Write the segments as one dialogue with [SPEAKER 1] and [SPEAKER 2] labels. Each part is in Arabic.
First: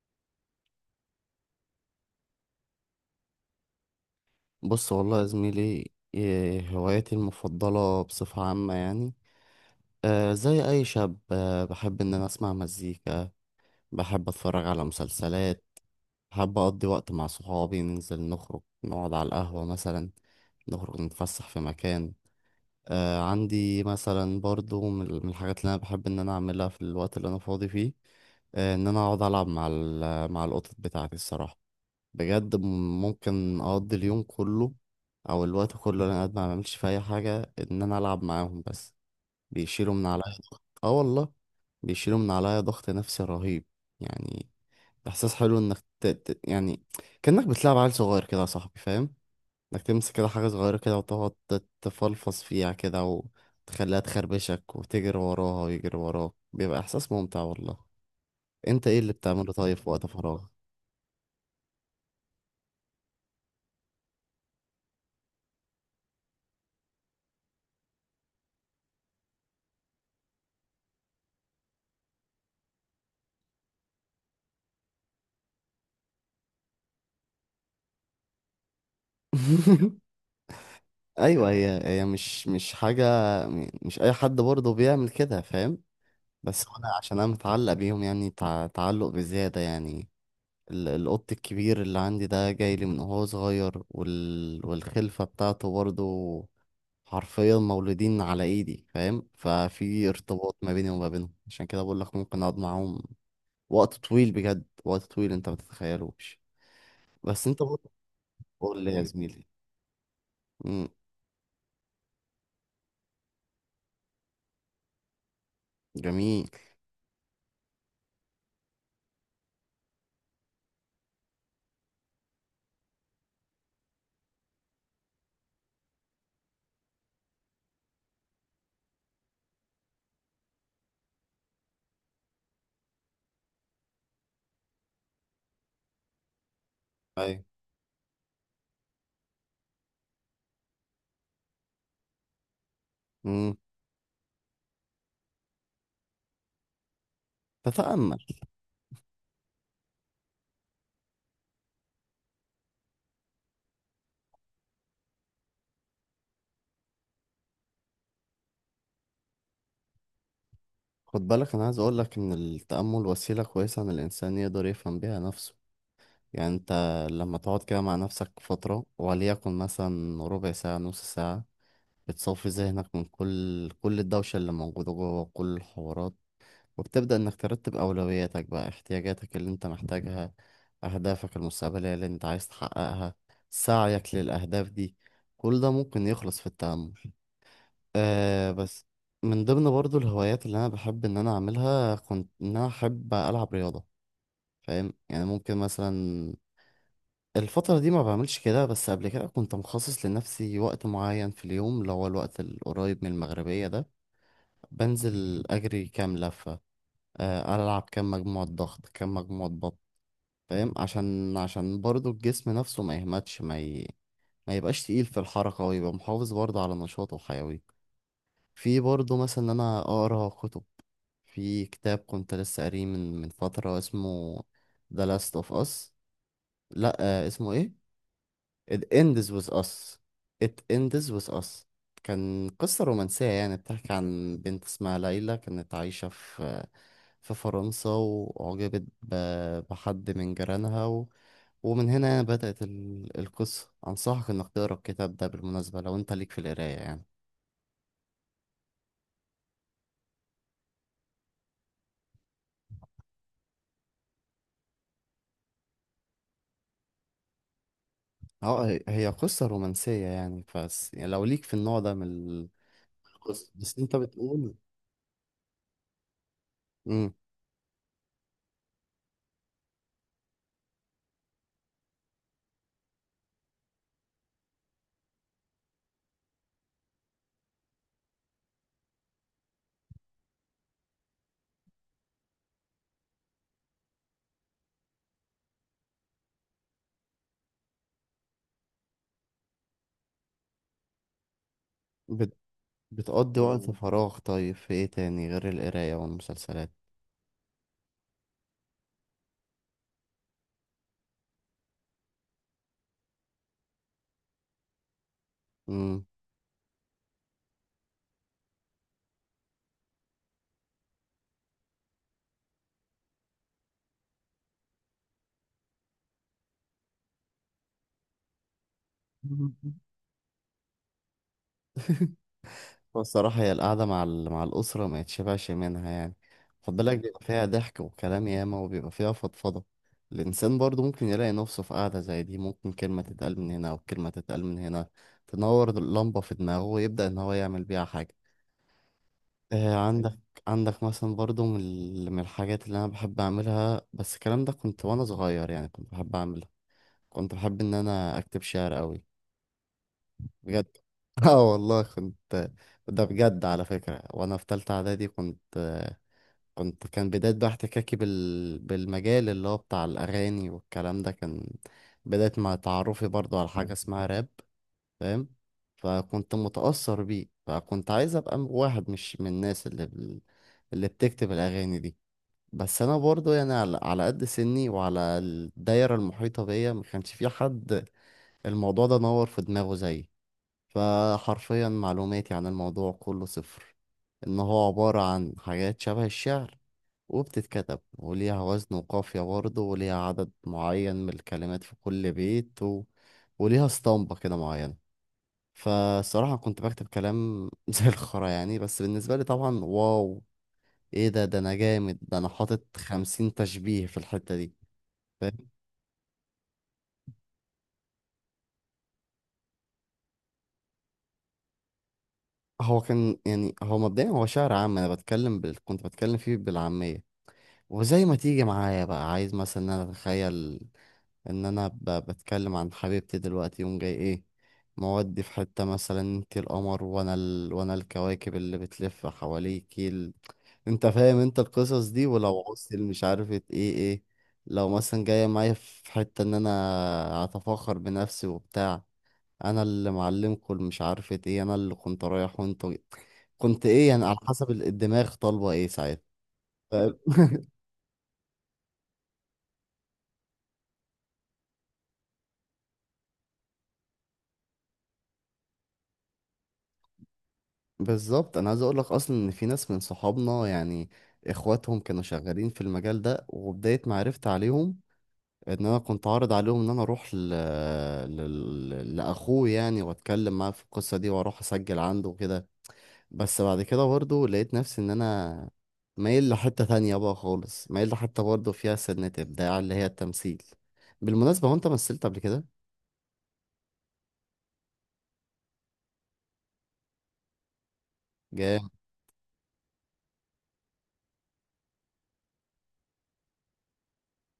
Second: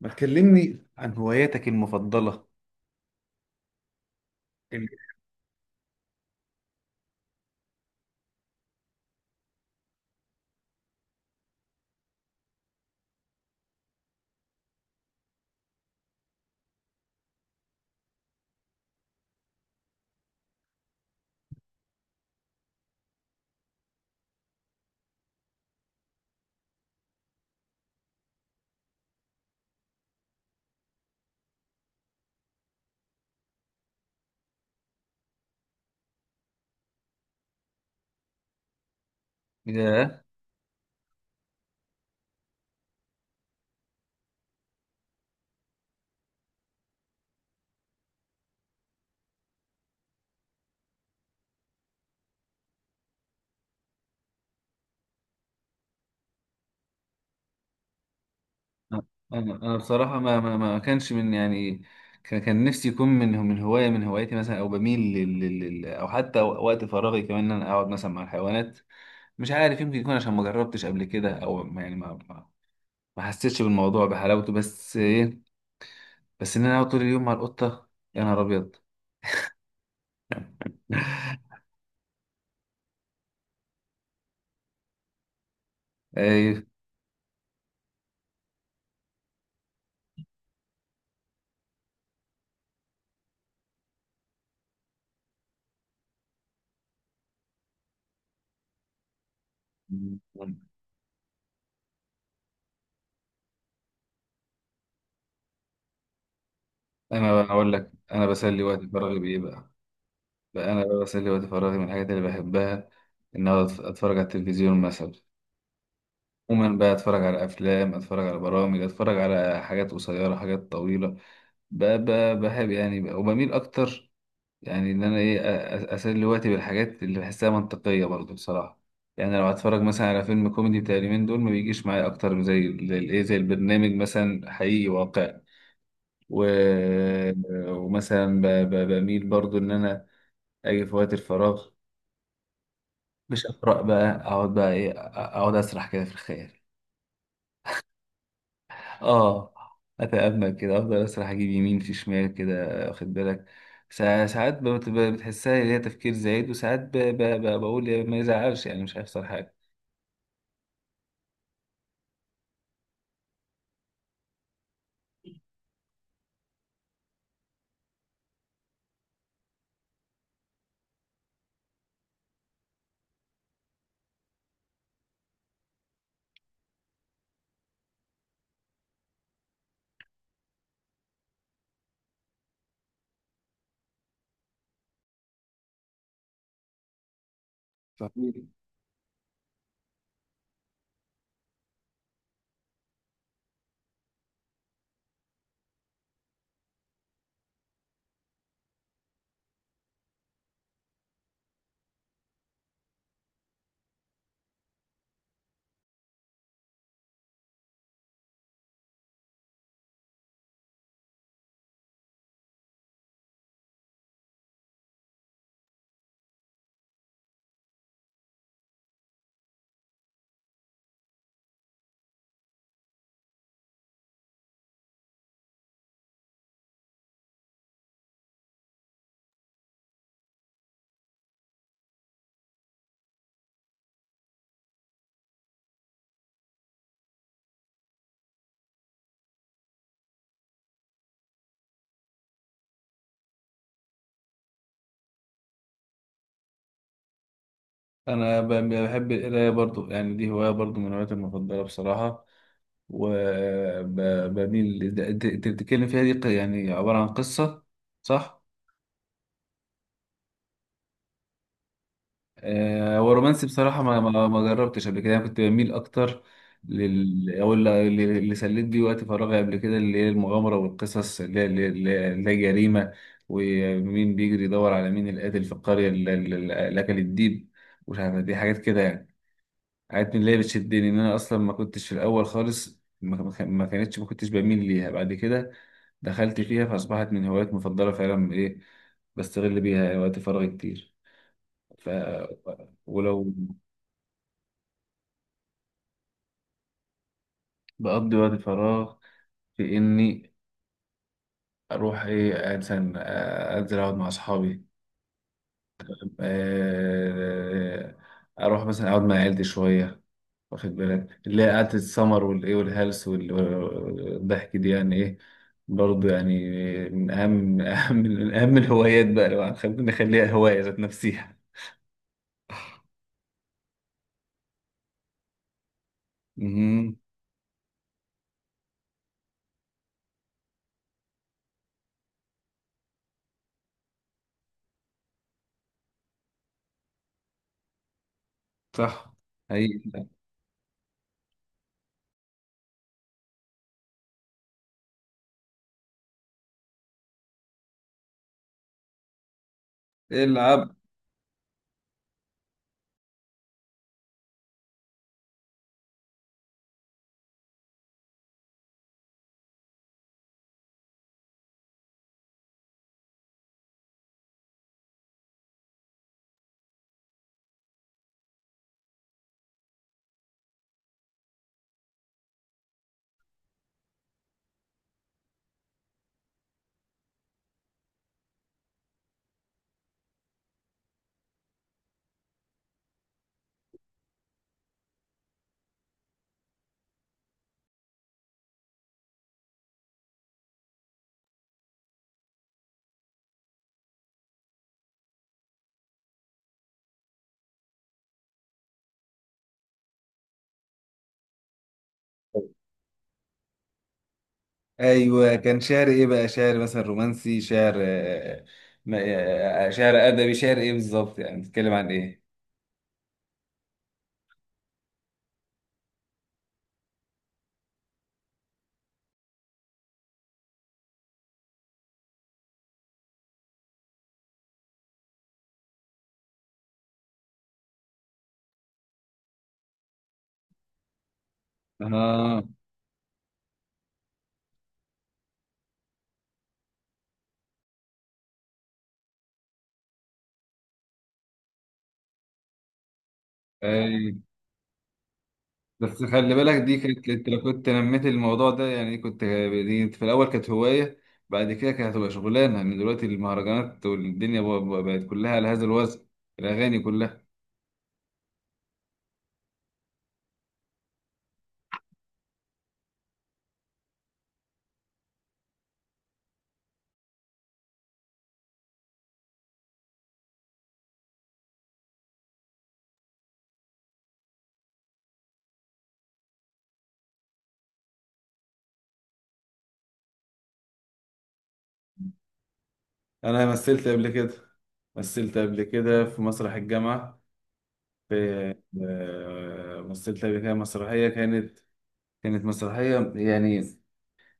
[SPEAKER 1] ما تكلمني عن هواياتك المفضلة؟ ال-
[SPEAKER 2] بص والله يا زميلي، إيه هوايتي المفضلة بصفة عامة يعني؟ زي أي شاب، بحب إن أنا أسمع مزيكا. بحب أتفرج على مسلسلات. بحب أقضي وقت مع صحابي، ننزل نخرج نقعد على القهوة مثلا، نخرج نتفسح في مكان. آه، عندي مثلا برضو من الحاجات اللي أنا بحب إن أنا أعملها في الوقت اللي أنا فاضي فيه. آه، إن أنا أقعد ألعب مع القطط بتاعتي الصراحة. بجد ممكن اقضي اليوم كله، او الوقت كله اللي انا قاعد ما بعملش في اي حاجه ان انا العب معاهم بس. بيشيلوا من
[SPEAKER 1] ياه.
[SPEAKER 2] عليا ضغط، اه والله. بيشيلوا من عليا ضغط نفسي رهيب يعني. احساس حلو انك يعني كانك بتلعب عيل صغير كده يا صاحبي فاهم. انك تمسك كده حاجه صغيره كده، وتقعد تفلفص فيها كده، وتخليها تخربشك وتجري وراها ويجري وراك، بيبقى احساس ممتع والله. انت ايه اللي بتعمله
[SPEAKER 1] انا
[SPEAKER 2] طيب في وقت
[SPEAKER 1] بصراحه ما
[SPEAKER 2] فراغ؟
[SPEAKER 1] ما ما كانش من يعني كان نفسي يكون من هوايه من هواياتي مثلا، او بميل او حتى وقت فراغي كمان ان انا اقعد مثلا مع الحيوانات. مش عارف، يمكن يكون عشان ما جربتش قبل كده، او ما- يعني ما حسيتش بالموضوع بحلاوته، بس ايه، بس ان انا اقعد طول اليوم مع القطه، يا نهار ابيض!
[SPEAKER 2] ايوه. هي مش حاجه. مش اي حد برضه بيعمل كده فاهم.
[SPEAKER 1] ايه،
[SPEAKER 2] بس انا عشان انا متعلق بيهم يعني، تعلق بزياده يعني. القط الكبير اللي عندي ده جاي لي من وهو صغير، والخلفه بتاعته برضه حرفيا مولودين على ايدي فاهم. ففي ارتباط ما بيني وما بينهم، عشان كده بقول لك ممكن اقعد معاهم وقت طويل، بجد وقت طويل انت ما تتخيلوش.
[SPEAKER 1] انا
[SPEAKER 2] بس انت
[SPEAKER 1] اقول
[SPEAKER 2] برضه،
[SPEAKER 1] لك انا بسلي وقت
[SPEAKER 2] قول لي يا
[SPEAKER 1] فراغي بايه
[SPEAKER 2] زميلي.
[SPEAKER 1] بقى. بقى أنا
[SPEAKER 2] امم.
[SPEAKER 1] بقى بسلي وقت فراغي من الحاجات اللي بحبها، إن أقعد أتفرج على التلفزيون مثلا.
[SPEAKER 2] جميل.
[SPEAKER 1] عموما بقى أتفرج على أفلام، أتفرج على برامج، أتفرج على حاجات قصيرة، حاجات طويلة. بقى بحب يعني بقى وبميل أكتر، يعني إن أنا أسلي وقتي بالحاجات اللي بحسها منطقية برضه بصراحة. يعني لو هتفرج مثلا على فيلم كوميدي بتاع اليومين دول، ما بيجيش معايا أكتر من زي البرنامج مثلا حقيقي واقعي. و...
[SPEAKER 2] ايوه.
[SPEAKER 1] ومثلا بميل برضه إن أنا أجي في وقت الفراغ، مش
[SPEAKER 2] امم.
[SPEAKER 1] اقرا بقى، اقعد بقى ايه، اقعد اسرح كده في الخيال.
[SPEAKER 2] تتأمل.
[SPEAKER 1] اه، اتامل كده، افضل اسرح، اجيب يمين في شمال كده، واخد بالك. ساعات بتحسها اللي هي تفكير زايد، وساعات بقول يا ما يزعلش، يعني مش هيحصل حاجه.
[SPEAKER 2] خد بالك، انا عايز اقول لك ان التأمل وسيلة كويسة ان الانسان يقدر يفهم بيها نفسه. يعني انت لما تقعد كده مع نفسك فترة، وليكن مثلا ربع ساعة نص ساعة، بتصفي ذهنك من كل الدوشة اللي موجودة جوه، كل الحوارات، وبتبدأ انك ترتب اولوياتك بقى، احتياجاتك اللي انت محتاجها، اهدافك المستقبلية اللي انت عايز تحققها، سعيك للاهداف دي، كل ده ممكن يخلص في التأمل.
[SPEAKER 1] فاهمين.
[SPEAKER 2] آه بس، من ضمن برضو الهوايات اللي انا بحب ان انا اعملها، كنت ان انا احب العب رياضه فاهم. يعني ممكن مثلا الفتره دي ما بعملش كده، بس قبل كده كنت مخصص لنفسي وقت معين في اليوم اللي هو الوقت القريب من المغربيه ده، بنزل اجري كام لفه، آه العب كام مجموعه ضغط كام مجموعه بط فاهم. عشان برضو الجسم نفسه ما يهمتش، ما يبقاش تقيل في الحركه، ويبقى محافظ برضو على نشاطه وحيويته. في برضه مثلا إن أنا أقرأ كتب. في كتاب كنت لسه قاريه من فترة، اسمه The Last of Us. لأ آه، اسمه إيه؟ It Ends With Us. It Ends With Us. كان قصة رومانسية يعني، بتحكي عن بنت اسمها ليلى، كانت عايشة في في فرنسا، بحد من جيرانها، ومن هنا يعني بدأت القصة. أنصحك إنك تقرأ الكتاب ده بالمناسبة لو أنت ليك في القراية يعني.
[SPEAKER 1] انا بحب القرايه برضو، يعني دي هوايه برضو من هواياتي المفضله بصراحه، وبميل تتكلم فيها دي يعني عباره عن قصه، صح؟
[SPEAKER 2] اه، هي قصة رومانسية يعني، بس يعني لو ليك في النوع ده
[SPEAKER 1] آه، هو رومانسي
[SPEAKER 2] قصة، بس
[SPEAKER 1] بصراحة،
[SPEAKER 2] انت
[SPEAKER 1] ما
[SPEAKER 2] بتقول.
[SPEAKER 1] جربتش قبل كده. أنا كنت بميل أكتر
[SPEAKER 2] امم.
[SPEAKER 1] أو اللي سليت بيه وقت فراغي قبل كده، اللي هي المغامرة والقصص اللي هي جريمة، ومين بيجري يدور على مين القاتل في القرية اللي أكل الديب. مش عارف، دي حاجات كده يعني، حاجات من اللي هي بتشدني، إن أنا أصلا ما كنتش في الأول خالص، ما كنتش بميل ليها. بعد كده دخلت فيها فأصبحت من هوايات مفضلة فعلا، إيه، بستغل بيها وقت فراغي كتير. ف
[SPEAKER 2] بت...
[SPEAKER 1] ولو
[SPEAKER 2] بتقضي وقت فراغ طيب في ايه تاني غير القراية والمسلسلات؟
[SPEAKER 1] بقضي وقت فراغ في إني أروح إيه مثلا، آه، أنزل أقعد مع أصحابي،
[SPEAKER 2] امم.
[SPEAKER 1] آه، أروح مثلا أقعد مع عيلتي شوية، واخد بالك، اللي هي قعدة السمر والإيه والهلس والضحك دي يعني إيه، برضه يعني، من أهم الهوايات بقى، لو نخليها هواية ذات نفسيها.
[SPEAKER 2] الصراحة هي القعدة مع الأسرة ما يتشبعش منها يعني. خد
[SPEAKER 1] مهم.
[SPEAKER 2] بالك، بيبقى فيها ضحك وكلام ياما، وبيبقى فيها فضفضة. الإنسان برضه ممكن يلاقي نفسه في قعدة زي دي، ممكن كلمة تتقال من هنا أو كلمة تتقال من هنا، تنور اللمبة في دماغه ويبدأ إن هو يعمل بيها حاجة.
[SPEAKER 1] صح،
[SPEAKER 2] آه،
[SPEAKER 1] حقيقي.
[SPEAKER 2] عندك. عندك مثلا برضو من الحاجات اللي انا بحب اعملها، بس الكلام ده كنت وانا صغير يعني كنت بحب اعملها. كنت بحب ان انا اكتب شعر قوي
[SPEAKER 1] العب.
[SPEAKER 2] بجد. اه والله كنت. ده بجد على فكرة، وانا في تالتة اعدادي كنت كنت كان بداية بقى احتكاكي بالمجال اللي هو بتاع الاغاني والكلام ده، كان بداية مع تعرفي برضو على حاجة اسمها راب فاهم. فكنت متأثر بيه، فكنت عايز ابقى واحد مش من الناس اللي بتكتب الاغاني دي. بس انا برضو يعني على قد سني وعلى الدايرة المحيطة بيا ما كانش في حد الموضوع ده نور في دماغه زيي. فحرفيا معلوماتي عن الموضوع كله صفر، ان هو عبارة عن حاجات شبه الشعر، وبتتكتب وليها وزن وقافية برضه، وليها عدد معين من الكلمات في كل بيت، وليها اسطمبة كده معينة. فالصراحة كنت بكتب كلام زي الخرا يعني، بس بالنسبة لي طبعا واو، ايه ده انا جامد، ده انا حاطط 50 تشبيه في الحتة دي
[SPEAKER 1] ايوه،
[SPEAKER 2] فاهم.
[SPEAKER 1] كان شعر ايه بقى؟ شعر مثلا رومانسي، شعر، آه، آه، آه، شعر ادبي، شعر ايه بالظبط؟ يعني بتتكلم عن ايه؟
[SPEAKER 2] هو كان يعني هو مبدئيا هو شعر عام. انا بتكلم كنت بتكلم فيه بالعامية، وزي ما تيجي معايا بقى عايز مثلا إن انا اتخيل ان انا بتكلم عن حبيبتي دلوقتي، يوم جاي ايه مودي، في حتة مثلا انت القمر وانا وانا الكواكب اللي بتلف حواليكي انت فاهم انت القصص دي، ولو
[SPEAKER 1] اه.
[SPEAKER 2] عوزت مش عارفة ايه. ايه. لو مثلا جاية معايا في حتة ان انا اتفاخر بنفسي وبتاع، انا اللي معلمكم مش عارفة ايه، انا اللي كنت رايح، وانت كنت ايه يعني،
[SPEAKER 1] اي،
[SPEAKER 2] على حسب الدماغ طالبة ايه ساعتها.
[SPEAKER 1] بس خلي بالك، دي
[SPEAKER 2] فاهم؟
[SPEAKER 1] كانت، انت لو كنت نميت الموضوع ده يعني، كنت دي في الاول كانت هوايه، بعد كده كانت هتبقى شغلانه، لان دلوقتي المهرجانات والدنيا بقت كلها على هذا الوزن، الاغاني كلها.
[SPEAKER 2] بالظبط. انا عايز اقول لك اصلا ان في ناس من صحابنا يعني اخواتهم كانوا شغالين في المجال ده، وبداية ما عرفت عليهم ان انا كنت عارض عليهم ان انا اروح لاخوه يعني واتكلم معاه في القصة دي واروح اسجل عنده وكده. بس بعد كده برضه لقيت نفسي ان انا مايل لحتة تانية بقى خالص، مايل لحتة برضه فيها سنة ابداع اللي هي التمثيل. بالمناسبة، هو انت مثلت قبل كده؟
[SPEAKER 1] انا مثلت قبل كده، مثلت قبل كده في مسرح الجامعه. في
[SPEAKER 2] جامد.
[SPEAKER 1] آه، مثلت قبل كده مسرحيه، كانت مسرحية يعني.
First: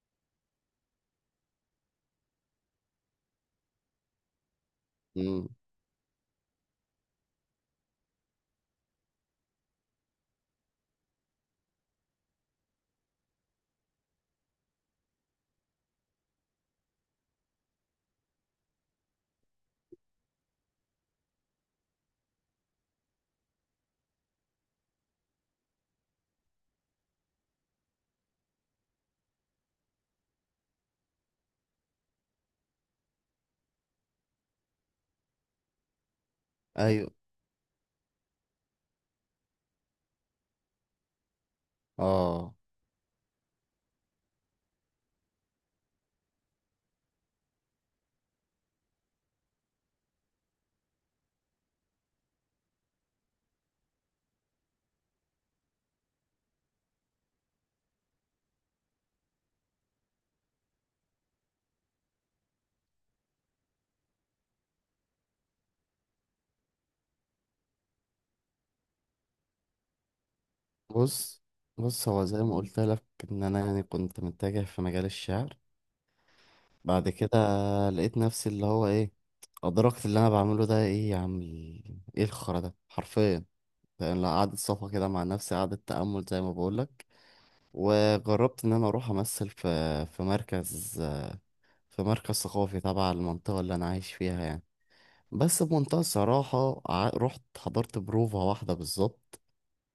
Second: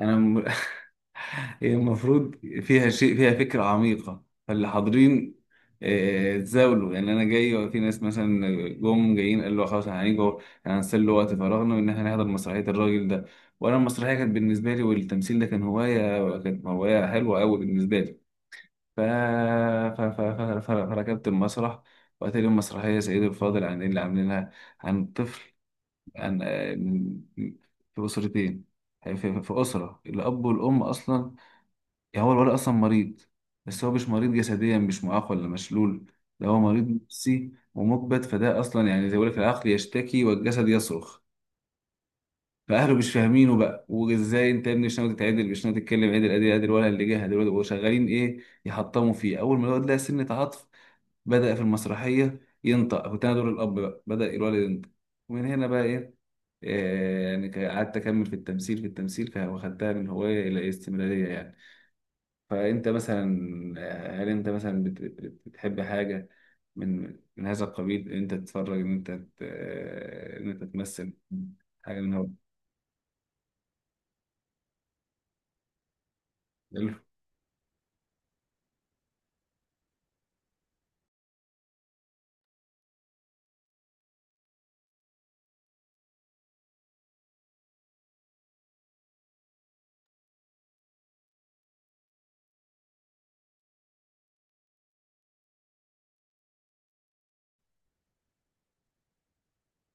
[SPEAKER 1] أنا م... هي المفروض فيها شيء، فيها فكرة عميقة، فاللي حاضرين
[SPEAKER 2] مم.
[SPEAKER 1] آه، اتزاولوا يعني. أنا جاي وفي ناس مثلا جم جايين، قالوا له خلاص هنيجي، هنسلي وقت فراغنا وإن إحنا نحضر مسرحية الراجل ده. وأنا المسرحية كانت بالنسبة لي، والتمثيل ده كان هواية، كانت هواية حلوة أوي بالنسبة لي، فركبت المسرح. وقت لي المسرحية سيد الفاضل عن اللي عاملينها، عن طفل يعني، في أسرتين، في أسرة الأب والأم أصلا، يعني هو الولد أصلا مريض، بس هو مش مريض جسديا، مش معاق ولا مشلول، ده هو مريض
[SPEAKER 2] ايوه.
[SPEAKER 1] نفسي ومكبت، فده أصلا يعني زي ما بيقول لك، العقل يشتكي والجسد يصرخ.
[SPEAKER 2] اه.
[SPEAKER 1] فأهله مش فاهمينه بقى، وإزاي أنت يا ابني مش ناوي تتعدل، مش ناوي تتكلم عدل، أدي أدي الولد اللي جه دلوقتي وشغالين إيه يحطموا فيه. أول ما الولد لقى سنة عطف، بدأ في المسرحية ينطق، كنت أنا دور الأب بقى، بدأ الولد ينطق. ومن هنا بقى، إيه إيه، يعني قعدت أكمل في التمثيل واخدتها من هواية إلى استمرارية يعني. فأنت مثلا، آه، هل أنت مثلا بتحب حاجة من هذا القبيل؟ إن أنت تتفرج، إن أنت آه، إن أنت تمثل
[SPEAKER 2] بص.
[SPEAKER 1] حاجة
[SPEAKER 2] بص
[SPEAKER 1] من
[SPEAKER 2] هو
[SPEAKER 1] هو.
[SPEAKER 2] زي ما قلت لك، ان انا يعني كنت متجه في مجال الشعر.
[SPEAKER 1] حلو.
[SPEAKER 2] بعد كده لقيت نفسي اللي هو ايه، ادركت اللي انا بعمله ده ايه يا عم ايه الخرا ده حرفيا. يعني قعدت صفا كده مع نفسي، قعدت تأمل زي ما بقول لك، وجربت ان انا اروح امثل في في مركز، في مركز ثقافي تبع المنطقة اللي انا عايش فيها يعني. بس بمنتهى الصراحة رحت حضرت بروفة واحدة بالظبط،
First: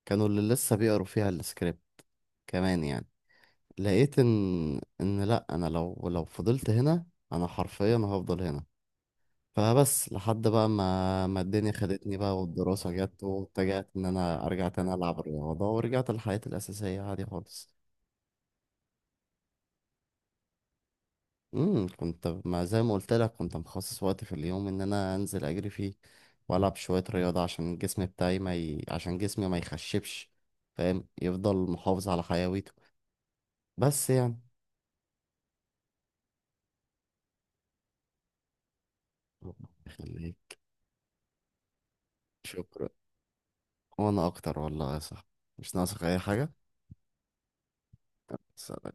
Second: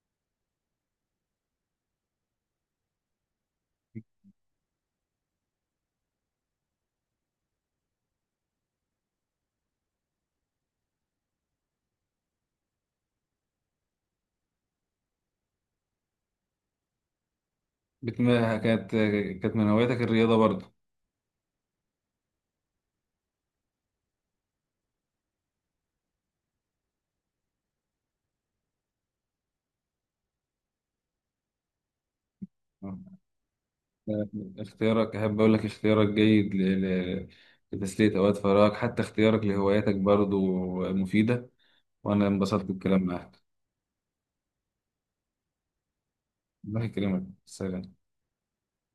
[SPEAKER 2] كانوا اللي لسه بيقروا فيها السكريبت كمان يعني. لقيت ان لا انا لو فضلت هنا انا حرفيا هفضل هنا. فبس لحد بقى ما الدنيا خدتني بقى والدراسة جت، واتجهت ان انا ارجع تاني العب رياضة، ورجعت لحياتي الاساسية عادي خالص.
[SPEAKER 1] بتم- كانت كانت من هواياتك الرياضة برضه؟
[SPEAKER 2] امم، كنت، ما زي ما قلت لك كنت مخصص وقت في اليوم ان انا انزل اجري فيه والعب شوية رياضة عشان الجسم بتاعي ما ي... عشان جسمي ما يخشبش فاهم، يفضل محافظ على حيويته.
[SPEAKER 1] آه.
[SPEAKER 2] بس يعني.
[SPEAKER 1] اختيارك، أحب أقول لك اختيارك جيد لتسلية أوقات فراغك، حتى اختيارك
[SPEAKER 2] الله
[SPEAKER 1] لهواياتك برضو
[SPEAKER 2] يخليك.
[SPEAKER 1] مفيدة، وأنا انبسطت
[SPEAKER 2] شكرا.
[SPEAKER 1] بالكلام معاك.
[SPEAKER 2] وانا اكتر والله يا صاحبي، مش ناقصك اي حاجة.
[SPEAKER 1] الله يكرمك، سلام.
[SPEAKER 2] بس.